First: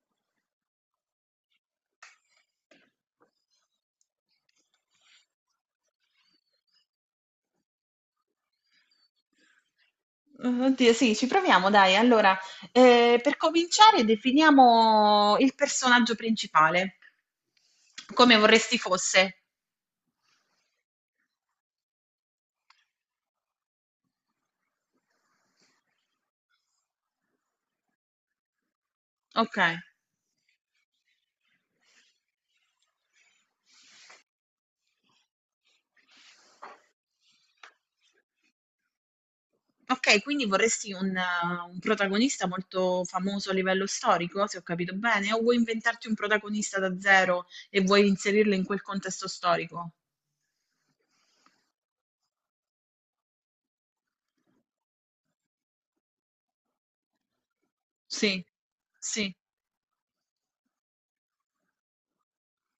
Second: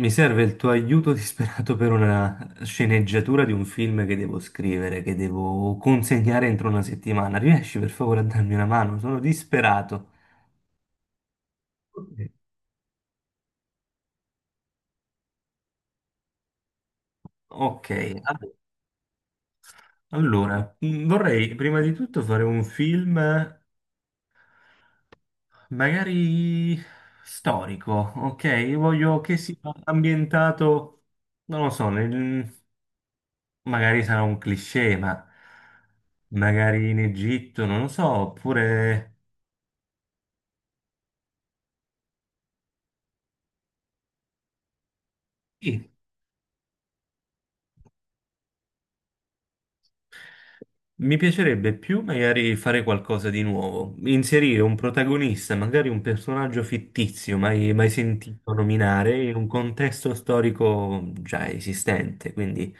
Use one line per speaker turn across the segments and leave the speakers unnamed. Mi serve il tuo aiuto disperato per una sceneggiatura di un film che devo scrivere, che devo consegnare entro una settimana. Riesci per favore a darmi una mano? Sono disperato.
Oddio, sì, ci proviamo, dai. Allora, per cominciare, definiamo il personaggio principale,
Ok,
come
a-
vorresti fosse.
allora, vorrei prima di tutto fare un film magari storico, ok? Voglio che sia
Ok,
ambientato, non lo so, magari sarà un cliché, ma magari in Egitto, non lo so, oppure…
ok, quindi vorresti un un protagonista molto famoso a livello storico, se ho capito bene, o vuoi
Sì,
inventarti un protagonista da zero e vuoi inserirlo in quel contesto storico?
mi piacerebbe più magari fare qualcosa di nuovo, inserire un protagonista, magari un personaggio fittizio, mai
Sì,
sentito nominare, in
sì.
un contesto storico già esistente, quindi…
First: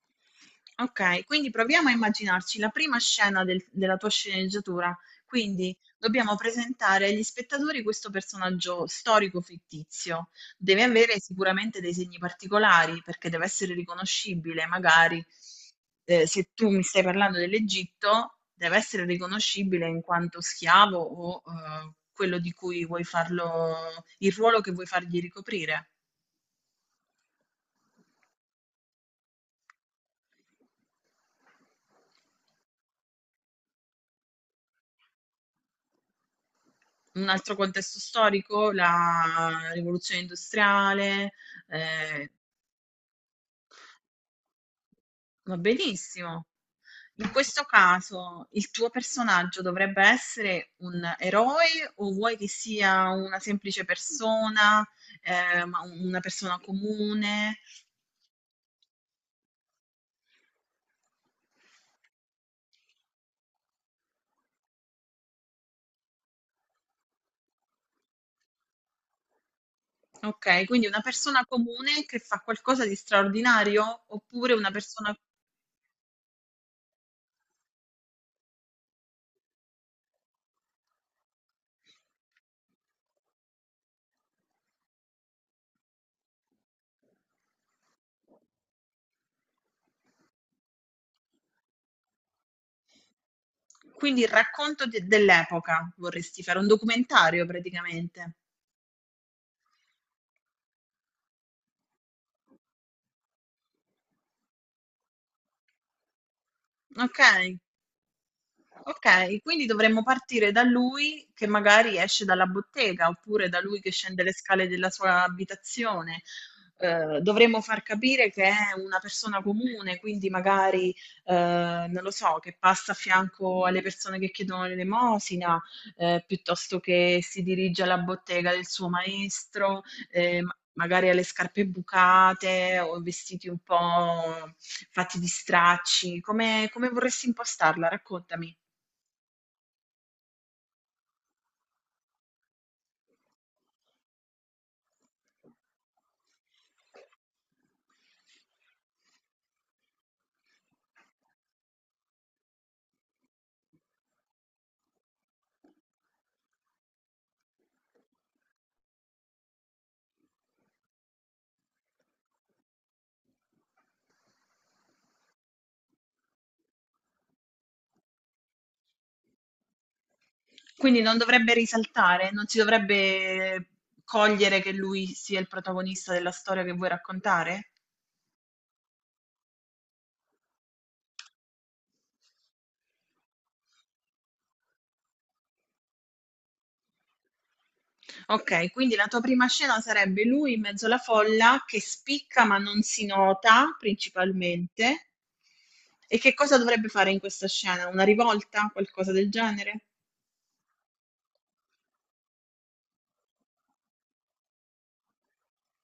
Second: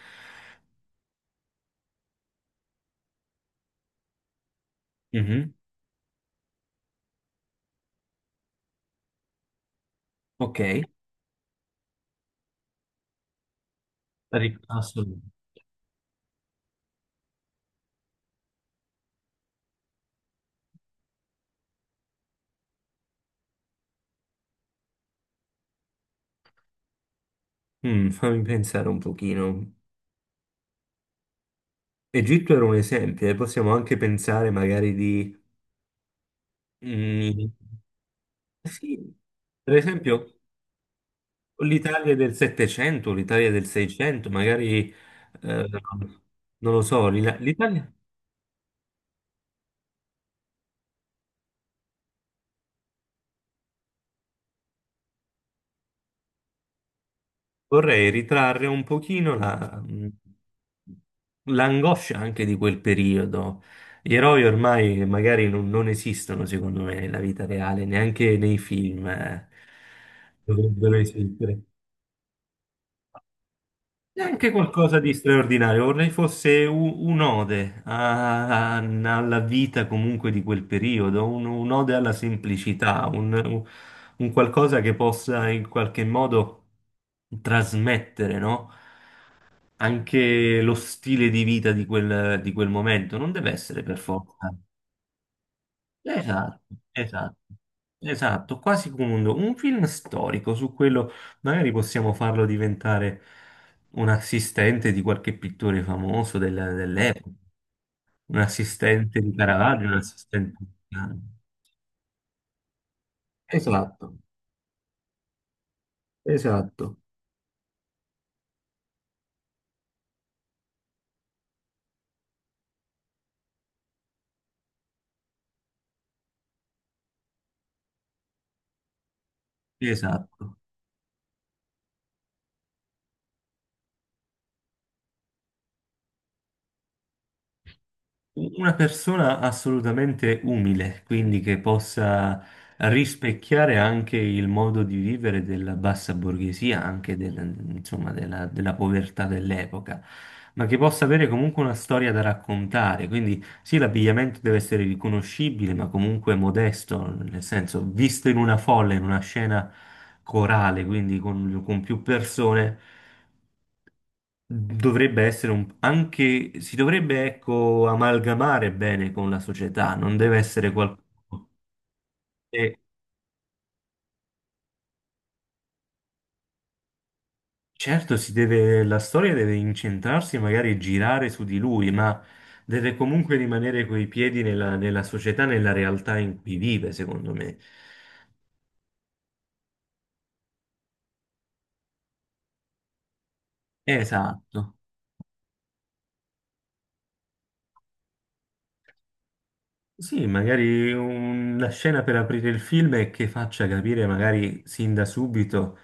Okay, quindi proviamo a immaginarci la prima scena della tua sceneggiatura.
Mhm.
Quindi dobbiamo presentare agli spettatori questo personaggio storico-fittizio.
Ok.
Deve avere sicuramente dei segni particolari, perché deve essere riconoscibile, magari,
Assolutamente.
se tu mi stai parlando dell'Egitto, deve essere riconoscibile in quanto schiavo o, quello di cui vuoi farlo il ruolo che vuoi fargli ricoprire.
Mm, fammi pensare un pochino. Egitto era un esempio, e possiamo anche pensare magari di…
Un
Mm,
altro contesto storico,
sì,
la
per
rivoluzione
esempio…
industriale,
L'Italia
eh,
del Settecento, l'Italia del Seicento, magari,
va
eh,
benissimo.
non lo so,
In questo
l'Italia.
caso il tuo personaggio dovrebbe essere un eroe o vuoi che sia una semplice persona, ma una persona comune?
Vorrei ritrarre un pochino l'angoscia anche di quel periodo. Gli eroi ormai magari non esistono, secondo me, nella vita reale, neanche nei film,
Ok, quindi
dovrebbero
una persona
esistere.
comune che fa qualcosa di straordinario
Neanche
oppure una
qualcosa
persona...
di straordinario, vorrei fosse un'ode alla vita comunque di quel periodo, un'ode alla semplicità, un qualcosa che possa in qualche modo trasmettere, no? Anche lo stile di vita di di quel momento, non deve essere per
Quindi il
forza.
racconto dell'epoca vorresti fare, un
Esatto, esatto,
documentario praticamente.
esatto, quasi come un film storico, su quello magari possiamo farlo diventare un assistente di qualche pittore famoso
Ok.
dell'epoca, un assistente di
Ok, quindi
Caravaggio, un
dovremmo partire
assistente
da
di Piano.
lui che magari esce dalla bottega oppure da lui che
Esatto,
scende le scale della sua abitazione.
esatto,
Dovremmo far capire che è una persona comune, quindi magari, non lo so, che passa a fianco alle persone che chiedono l'elemosina, piuttosto che si dirige alla bottega del suo maestro,
esatto.
magari alle scarpe bucate o vestiti un po' fatti di stracci. Come, come vorresti impostarla? Raccontami.
Una persona assolutamente umile, quindi che possa rispecchiare anche il modo di vivere della bassa borghesia, anche insomma, della povertà dell'epoca, ma che possa avere comunque una storia da raccontare. Quindi sì, l'abbigliamento deve essere riconoscibile, ma comunque modesto, nel senso, visto in una folla, in una scena corale, quindi con più persone. Dovrebbe essere un, anche, si dovrebbe, ecco, amalgamare bene con la società, non deve essere
Quindi non
qualcuno.
dovrebbe risaltare, non si
E
dovrebbe cogliere che lui sia il protagonista della storia che vuoi raccontare?
certo, si deve, la storia deve incentrarsi, magari girare su di lui, ma deve comunque rimanere coi piedi nella società, nella realtà in cui vive, secondo me.
Ok, quindi la tua prima scena sarebbe lui in mezzo alla folla che spicca ma non si nota
Esatto.
principalmente. E che cosa dovrebbe fare in questa scena? Una rivolta? Qualcosa del genere?
Sì, magari una scena per aprire il film e che faccia capire magari sin da subito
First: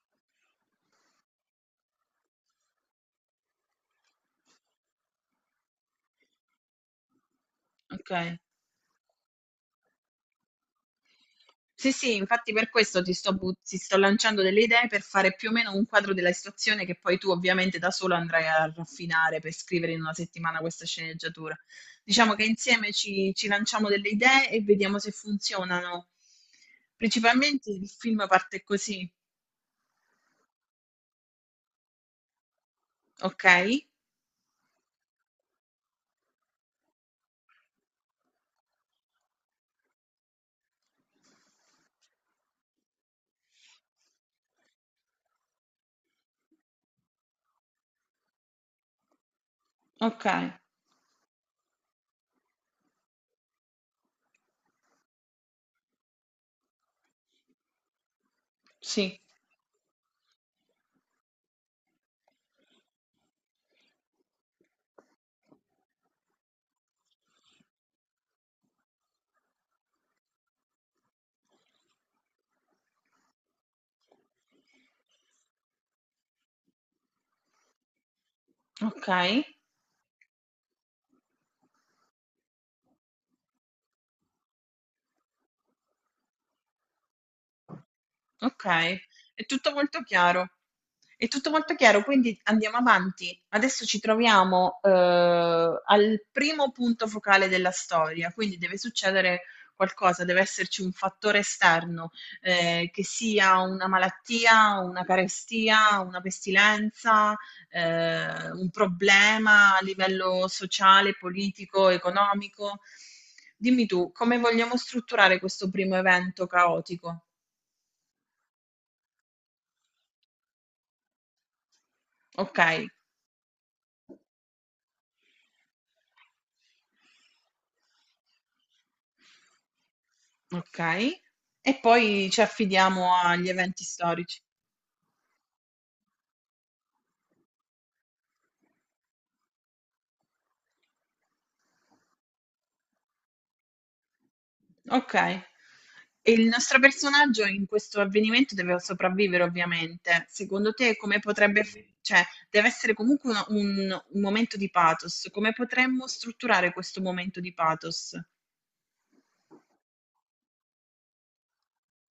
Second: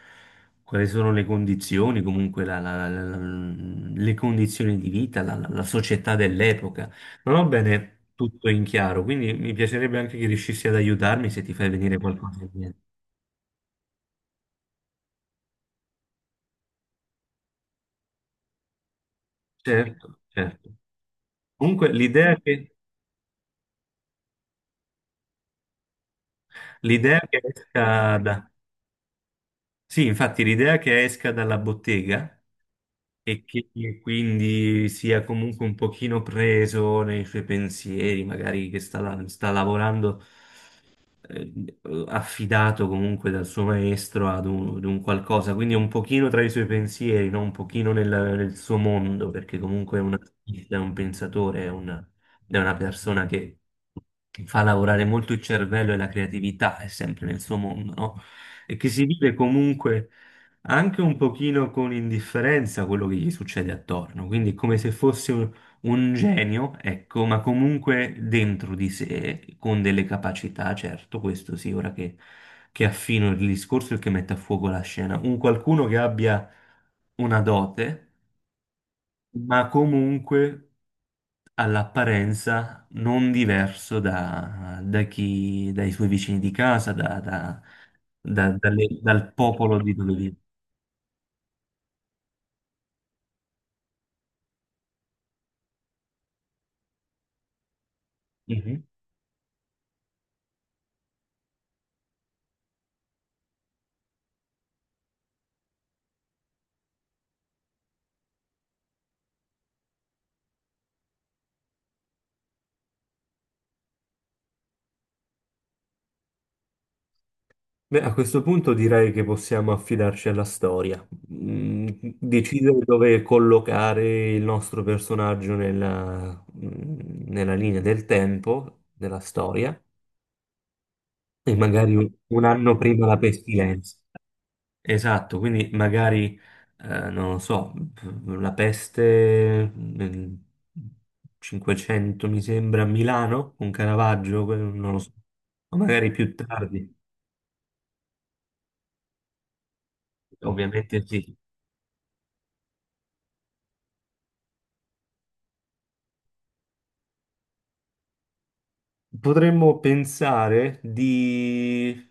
quali sono le condizioni, comunque le condizioni di vita, la società dell'epoca. Non ho bene
Ok.
tutto in chiaro, quindi mi piacerebbe anche che riuscissi ad aiutarmi se ti fai
Sì,
venire
sì,
qualcosa in
infatti per
mente.
questo ti sto, ti sto lanciando delle idee per fare più o meno un quadro della situazione che poi tu ovviamente da solo andrai a raffinare per scrivere in una
Certo,
settimana
certo.
questa sceneggiatura.
Comunque
Diciamo che insieme ci lanciamo delle idee e vediamo se funzionano.
l'idea che
Principalmente il
esca
film
da…
parte così,
Sì, infatti l'idea che esca dalla bottega e
ok?
che quindi sia comunque un pochino preso nei suoi pensieri, magari che sta lavorando eh, affidato comunque dal suo maestro ad ad un qualcosa, quindi è un pochino tra i suoi pensieri, no? Un pochino nel suo mondo, perché comunque è un
Ok,
artista, è un pensatore, è una persona che fa lavorare molto il cervello e la creatività, è sempre nel suo mondo, no? E che si
sì,
vive comunque anche un pochino con indifferenza quello che gli succede attorno, quindi è come se fosse un genio, ecco, ma comunque dentro di sé, con delle capacità, certo, questo sì, ora che affino il discorso e che mette a fuoco la scena. Un qualcuno che abbia una dote,
ok.
ma comunque all'apparenza non diverso da chi, dai suoi vicini di casa,
Ok,
dal
è tutto
popolo di
molto
dove
chiaro. È tutto molto chiaro, quindi andiamo avanti. Adesso ci troviamo al primo punto focale della storia, quindi deve
vive.
succedere qualcosa, deve esserci un fattore esterno, che sia una malattia, una carestia, una pestilenza, un problema a livello sociale, politico, economico. Dimmi tu, come vogliamo strutturare questo primo evento caotico?
Beh, a questo punto direi che possiamo affidarci alla storia. Mm,
Ok,
decidere dove collocare il nostro personaggio nella linea del tempo, della storia,
okay.
e
E
magari
poi ci
un anno prima
affidiamo
la
agli eventi
pestilenza.
storici.
Esatto, quindi magari, non lo so, la peste nel 500 mi sembra a Milano, con Caravaggio, non lo so,
Okay.
o magari
E
più
il nostro
tardi,
personaggio in questo avvenimento deve sopravvivere ovviamente. Secondo te
ovviamente
come
sì.
potrebbe f cioè deve essere comunque una un momento di pathos. Come potremmo strutturare questo momento di pathos?
Potremmo pensare di…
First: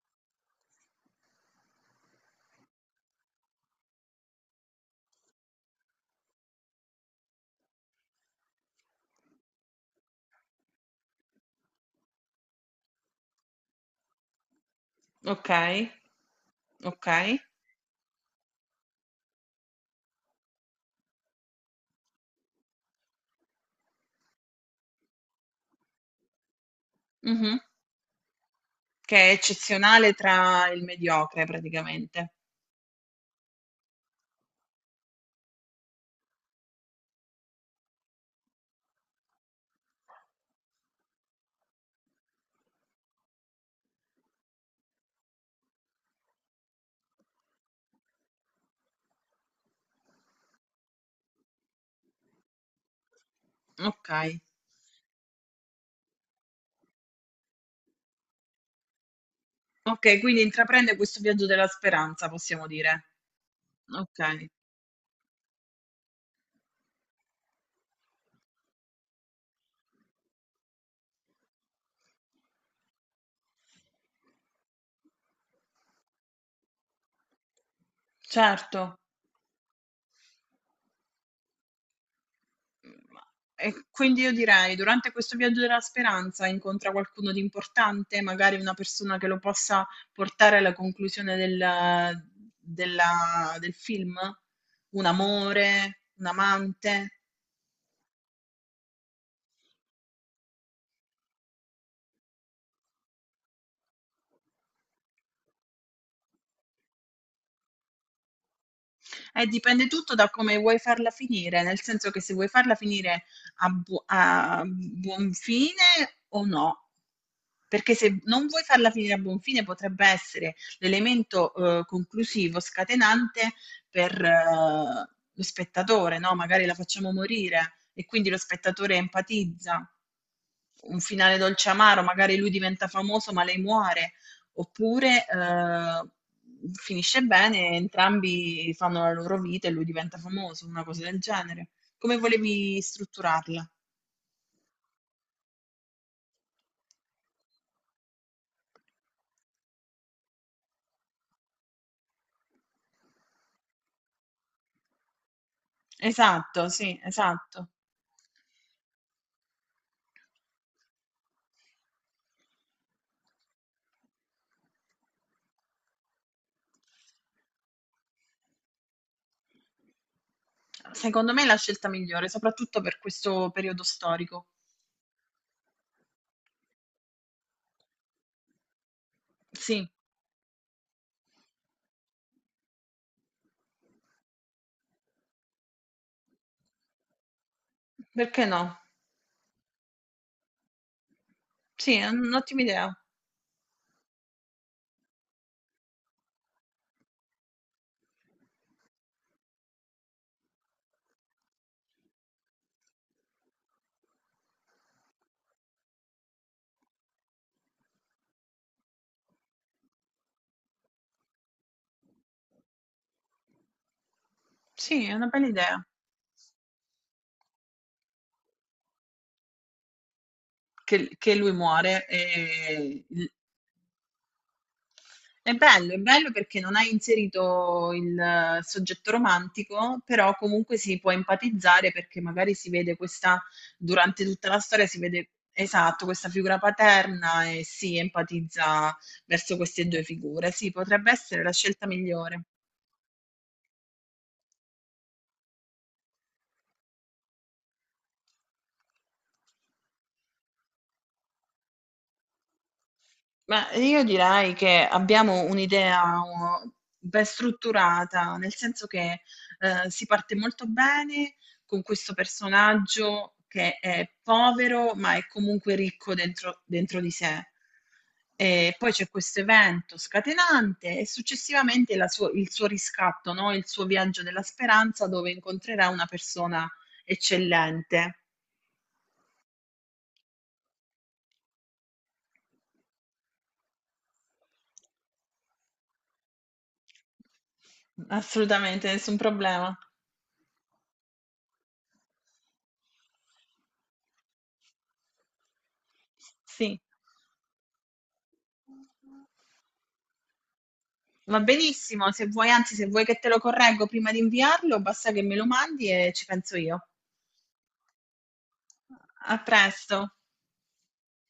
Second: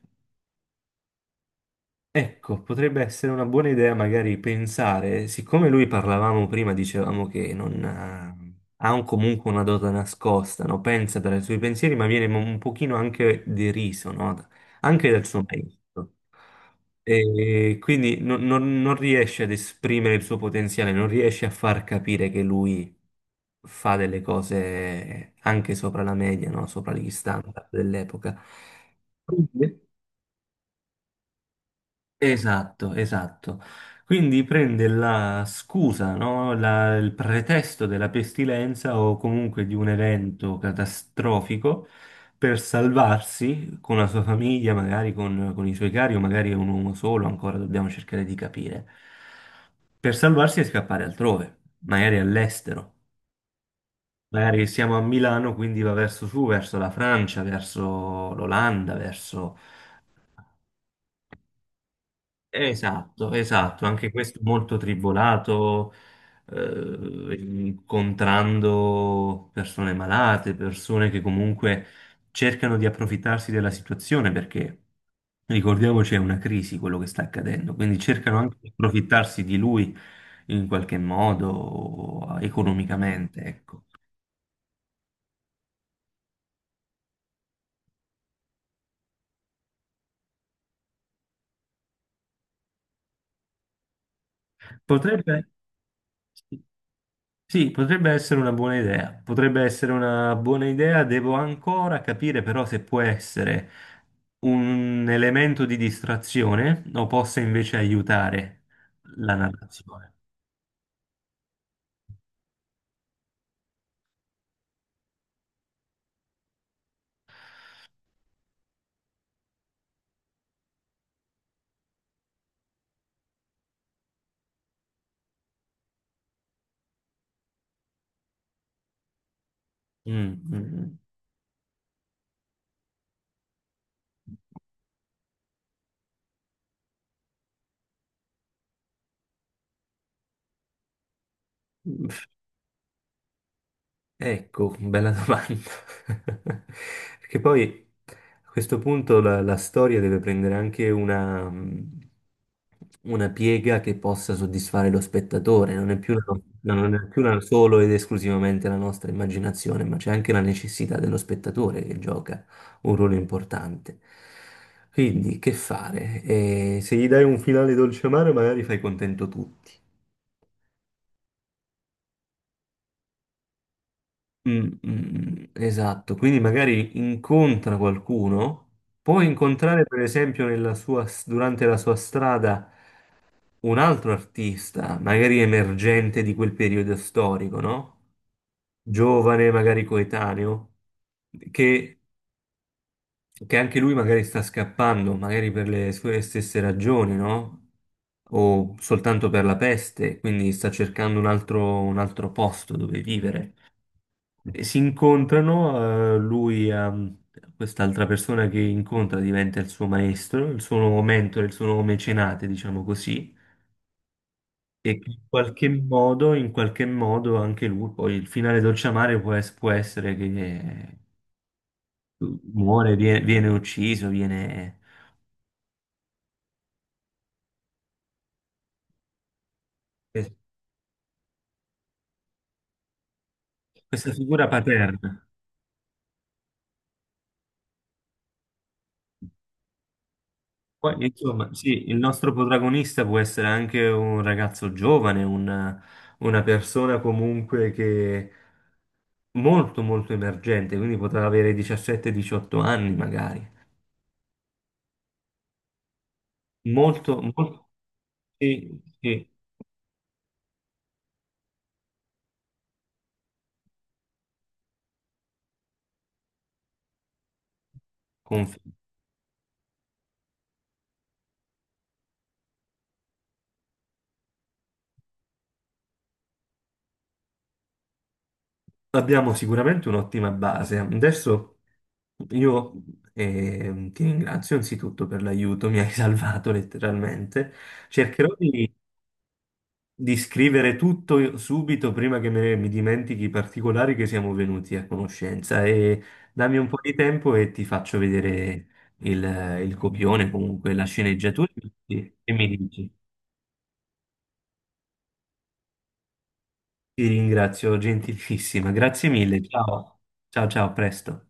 Ecco, potrebbe essere una buona idea magari pensare, siccome lui parlavamo prima, dicevamo che non ha, ha comunque una dote nascosta, no? Pensa per i suoi pensieri, ma viene un pochino anche deriso, no? Anche dal suo
Okay,
maestro.
okay.
E quindi non riesce ad esprimere il suo potenziale, non riesce a far capire che lui fa delle cose anche sopra la media, no? Sopra gli
Mh-mh.
standard dell'epoca.
Che è eccezionale tra il mediocre praticamente.
Esatto, esatto. Quindi prende la scusa, no? Il pretesto della pestilenza o comunque di un evento catastrofico per salvarsi con la sua famiglia, magari con i suoi cari, o magari è un uomo solo, ancora dobbiamo cercare di capire. Per salvarsi e scappare altrove, magari all'estero.
Okay.
Magari siamo a Milano, quindi va verso su, verso la Francia, verso l'Olanda, verso…
Okay, quindi intraprende questo viaggio della speranza, possiamo dire.
Esatto, esatto, anche questo
Okay.
molto tribolato, incontrando persone malate, persone che comunque cercano di approfittarsi della situazione perché ricordiamoci è una crisi quello che sta accadendo, quindi cercano anche di
Certo.
approfittarsi di lui in qualche modo
Mhmm,
economicamente, ecco.
e quindi io direi: durante questo viaggio della speranza incontra qualcuno di importante, magari una persona che lo possa portare alla conclusione del film? Un
Potrebbe…
amore, un
sì.
amante?
Sì, potrebbe essere una buona idea, potrebbe essere una buona idea, devo ancora capire però se può essere un elemento di distrazione o possa invece aiutare la
Dipende
narrazione.
tutto da come vuoi farla finire, nel senso che se vuoi farla finire a buon fine o no. Perché se non vuoi farla finire a buon fine potrebbe essere l'elemento conclusivo, scatenante per lo spettatore, no? Magari la facciamo morire e quindi lo spettatore empatizza.
Mm, mm,
Un finale dolce amaro, magari lui diventa famoso ma lei muore. Oppure, finisce bene, entrambi fanno la loro vita e lui diventa famoso, una cosa del genere. Come
mm.
volevi strutturarla?
Ecco, bella domanda. Perché poi a questo punto la storia deve prendere anche una piega che possa soddisfare lo spettatore, non è più
Esatto,
no, non
sì,
è più
esatto.
solo ed esclusivamente la nostra immaginazione, ma c'è anche la necessità dello spettatore che gioca un ruolo importante. Quindi, che fare? Se gli dai un finale dolce amaro, magari fai contento tutti.
Secondo me è la scelta migliore, soprattutto per questo periodo storico.
Mm, mm, mm. Esatto, quindi magari incontra qualcuno, può incontrare
Sì,
per esempio nella sua, durante la sua strada un altro artista, magari emergente di quel periodo storico, no?
perché no?
Giovane, magari coetaneo,
Sì,
che,
è un'ottima idea.
che anche lui magari sta scappando, magari per le sue stesse ragioni, no? O soltanto per la peste, quindi sta cercando un altro posto dove vivere. E si incontrano, lui ha quest'altra persona che incontra diventa il suo maestro, il suo nuovo mentore, il suo nuovo mecenate, diciamo così, e
Sì,
che
è una bella idea.
in qualche modo anche lui, poi il finale dolciamare può, può essere che
Che lui muore
muore,
e il-
viene ucciso, viene…
È bello perché non hai inserito il soggetto romantico,
eh,
però comunque si può empatizzare perché magari si vede questa,
questa
durante
figura
tutta la storia si
paterna.
vede esatto questa figura paterna e si empatizza verso queste due figure. Sì,
Poi,
potrebbe essere
insomma,
la scelta
sì, il nostro
migliore.
protagonista può essere anche un ragazzo giovane, una persona comunque che molto molto emergente, quindi poteva avere 17-18 anni magari.
Ma io direi che abbiamo un'idea uh,
Molto,
ben
molto…
strutturata, nel
Sì,
senso che
sì,
si parte molto bene con questo personaggio che è povero ma è comunque ricco dentro, dentro di sé.
confermo.
E poi c'è questo evento scatenante e successivamente il suo riscatto, no? Il suo viaggio della speranza dove incontrerà una persona eccellente.
Abbiamo sicuramente un'ottima base. Adesso io ti ringrazio anzitutto per l'aiuto, mi hai salvato letteralmente. Cercherò
Assolutamente, nessun problema.
di scrivere tutto subito prima che mi dimentichi i particolari che siamo venuti a conoscenza e dammi un po'
Sì.
di tempo e ti faccio vedere il, il copione, comunque la
Va
sceneggiatura
benissimo, se
e mi
vuoi, anzi, se
dici.
vuoi che te lo correggo prima di inviarlo, basta che me lo mandi e ci penso io.
Ti ringrazio gentilissima, grazie
A
mille, ciao,
presto.
ciao, ciao, a presto.